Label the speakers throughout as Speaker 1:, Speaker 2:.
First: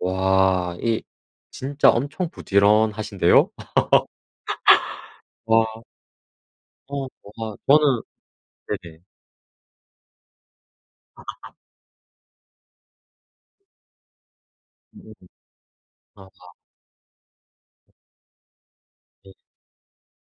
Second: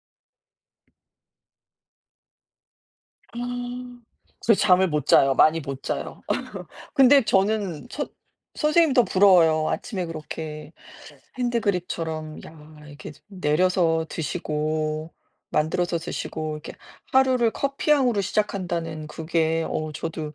Speaker 1: 와 이 진짜 엄청 부지런하신데요?
Speaker 2: 아 그래서 잠을 못 자요. 많이
Speaker 1: 와.
Speaker 2: 못 자요.
Speaker 1: 어
Speaker 2: 근데
Speaker 1: 뭐가
Speaker 2: 저는
Speaker 1: 저는
Speaker 2: 선 선생님
Speaker 1: 네네.
Speaker 2: 더 부러워요. 아침에 그렇게 핸드 드립처럼 야 이렇게 내려서 드시고 만들어서
Speaker 1: [unintelligible]
Speaker 2: 드시고 이렇게 하루를 커피향으로 시작한다는
Speaker 1: 네.
Speaker 2: 그게 어 저도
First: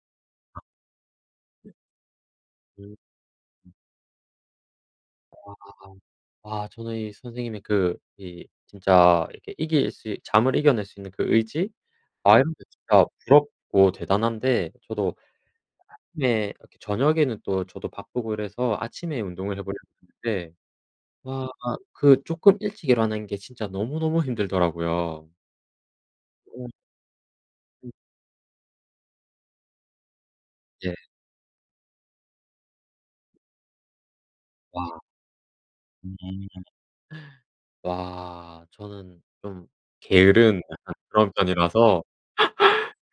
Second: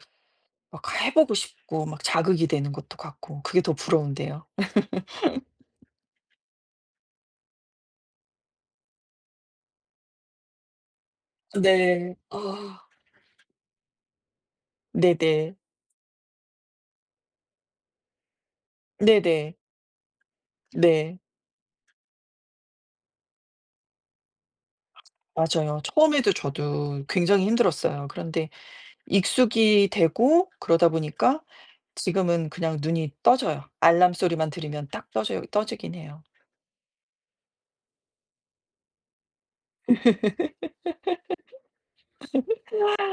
Speaker 1: 아.
Speaker 2: 막 해 보고 싶고 막 자극이 되는
Speaker 1: 음.
Speaker 2: 것도 같고 그게 더 부러운데요.
Speaker 1: 우와. 아 저는 이 선생님의 그 이 진짜 이렇게 이길 수 잠을 이겨낼 수 있는 그 의지
Speaker 2: 네.
Speaker 1: 마인드
Speaker 2: 아.
Speaker 1: 자체가 부럽고 대단한데 저도
Speaker 2: 네네.
Speaker 1: 네. 이렇게 저녁에는 또 저도 바쁘고 그래서 아침에
Speaker 2: 네네.
Speaker 1: 운동을 해 보려고 하는데
Speaker 2: 네.
Speaker 1: 와 그 쪼끔 일찍 일어나는 게 진짜 너무너무 힘들더라고요.
Speaker 2: 맞아요. 처음에도
Speaker 1: 예.
Speaker 2: 저도 굉장히
Speaker 1: 으.
Speaker 2: 힘들었어요. 그런데 익숙이 되고 그러다
Speaker 1: 예.
Speaker 2: 보니까 지금은 그냥 눈이 떠져요. 알람 소리만 들으면
Speaker 1: 와.
Speaker 2: 딱 떠져요 떠지긴
Speaker 1: 음
Speaker 2: 해요.
Speaker 1: 음 음. 와 저는 좀 게으른 약간 그런 편이라서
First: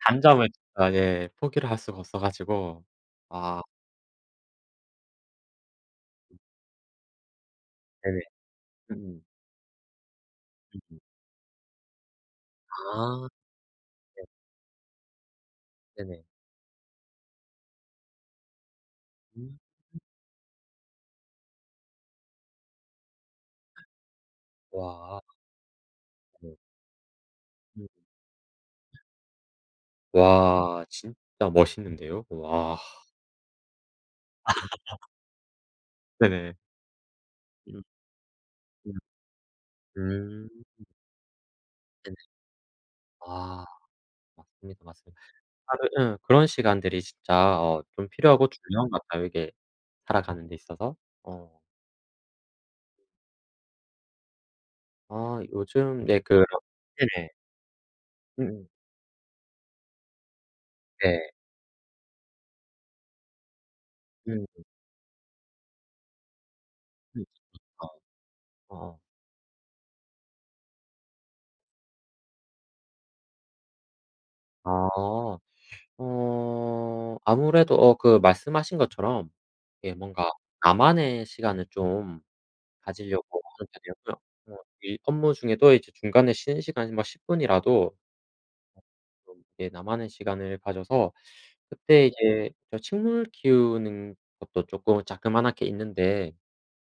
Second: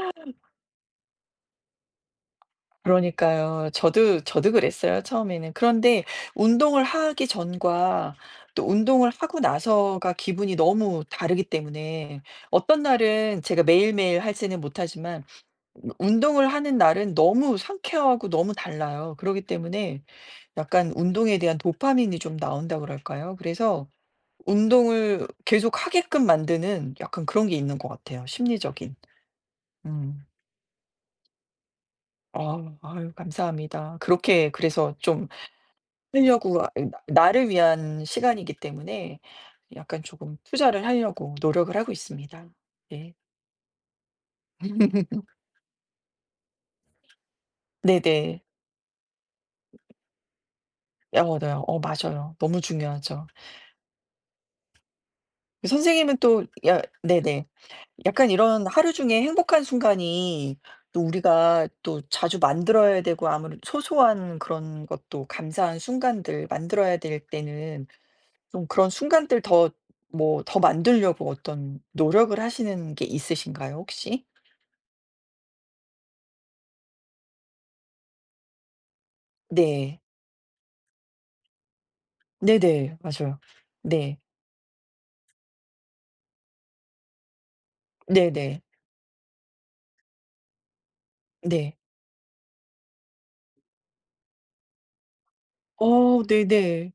Speaker 1: 단잠을 진짜 예 포기를 할 수가 없어 가지고 아.
Speaker 2: 그러니까요. 저도 저도 그랬어요, 처음에는. 그런데 운동을 하기 전과
Speaker 1: 네네.
Speaker 2: 또 운동을
Speaker 1: 음.
Speaker 2: 하고 나서가 기분이
Speaker 1: 으음.
Speaker 2: 너무 다르기 때문에 어떤
Speaker 1: 아.
Speaker 2: 날은 제가 매일매일
Speaker 1: 예.
Speaker 2: 하지는 못하지만
Speaker 1: 네네.
Speaker 2: 운동을 하는 날은 너무 상쾌하고 너무 달라요. 그러기
Speaker 1: 음. [unintelligible]
Speaker 2: 때문에 약간 운동에 대한 도파민이 좀 나온다 그럴까요? 그래서
Speaker 1: 와.
Speaker 2: 운동을 계속 하게끔
Speaker 1: 네.
Speaker 2: 만드는 약간 그런 게 있는
Speaker 1: 음.
Speaker 2: 것 같아요, 심리적인. 음.
Speaker 1: 와 진짜 멋있는데요. 우와.
Speaker 2: 어우 아유 감사합니다. 그렇게 그래서 좀
Speaker 1: 네네.
Speaker 2: 하려고 아 이 나 나를
Speaker 1: 음.
Speaker 2: 위한 시간이기
Speaker 1: 음.
Speaker 2: 때문에 약간 조금
Speaker 1: 음.
Speaker 2: 투자를 하려고 노력을 하고
Speaker 1: 네네.
Speaker 2: 있습니다. 네.
Speaker 1: 아. 맞습니다, 맞습니다. 아 그 음. 그런 시간들이 진짜 어 좀
Speaker 2: 네네.
Speaker 1: 필요하고 중요한 것 같아요. 이게 살아가는데 있어서.
Speaker 2: 어
Speaker 1: 어.
Speaker 2: 얻어요. 어 맞아요. 너무 중요하죠.
Speaker 1: 아
Speaker 2: 그
Speaker 1: 요즘
Speaker 2: 선생님은
Speaker 1: 네 그런
Speaker 2: 또 야
Speaker 1: 네네.
Speaker 2: 네네. 약간 이런
Speaker 1: 으음.
Speaker 2: 하루 중에 행복한 순간이 또
Speaker 1: 네.
Speaker 2: 우리가 또 자주 만들어야 되고 아무래도 소소한
Speaker 1: 음 음.
Speaker 2: 그런 것도 감사한 순간들 만들어야 될
Speaker 1: 음
Speaker 2: 때는
Speaker 1: 어.
Speaker 2: 좀 그런
Speaker 1: 어.
Speaker 2: 순간들 더 뭐 더 만들려고 어떤 노력을 하시는 게 있으신가요 혹시?
Speaker 1: 아. 어 아무래도 어 그 말씀하신 것처럼 이게
Speaker 2: 네.
Speaker 1: 뭔가 나만의 시간을 좀
Speaker 2: 네네. 맞아요.
Speaker 1: 가지려고 하는 편이었고요.
Speaker 2: 네.
Speaker 1: 뭐 일 업무 중에도 이제 중간에 쉬는 시간이 막 10
Speaker 2: 네네.
Speaker 1: 어 뭐 예 나만의 시간을 가져서
Speaker 2: 네.
Speaker 1: 그때 이제 저 식물 키우는 것도 쪼끔 자그만하게
Speaker 2: 어
Speaker 1: 있는데
Speaker 2: 네네.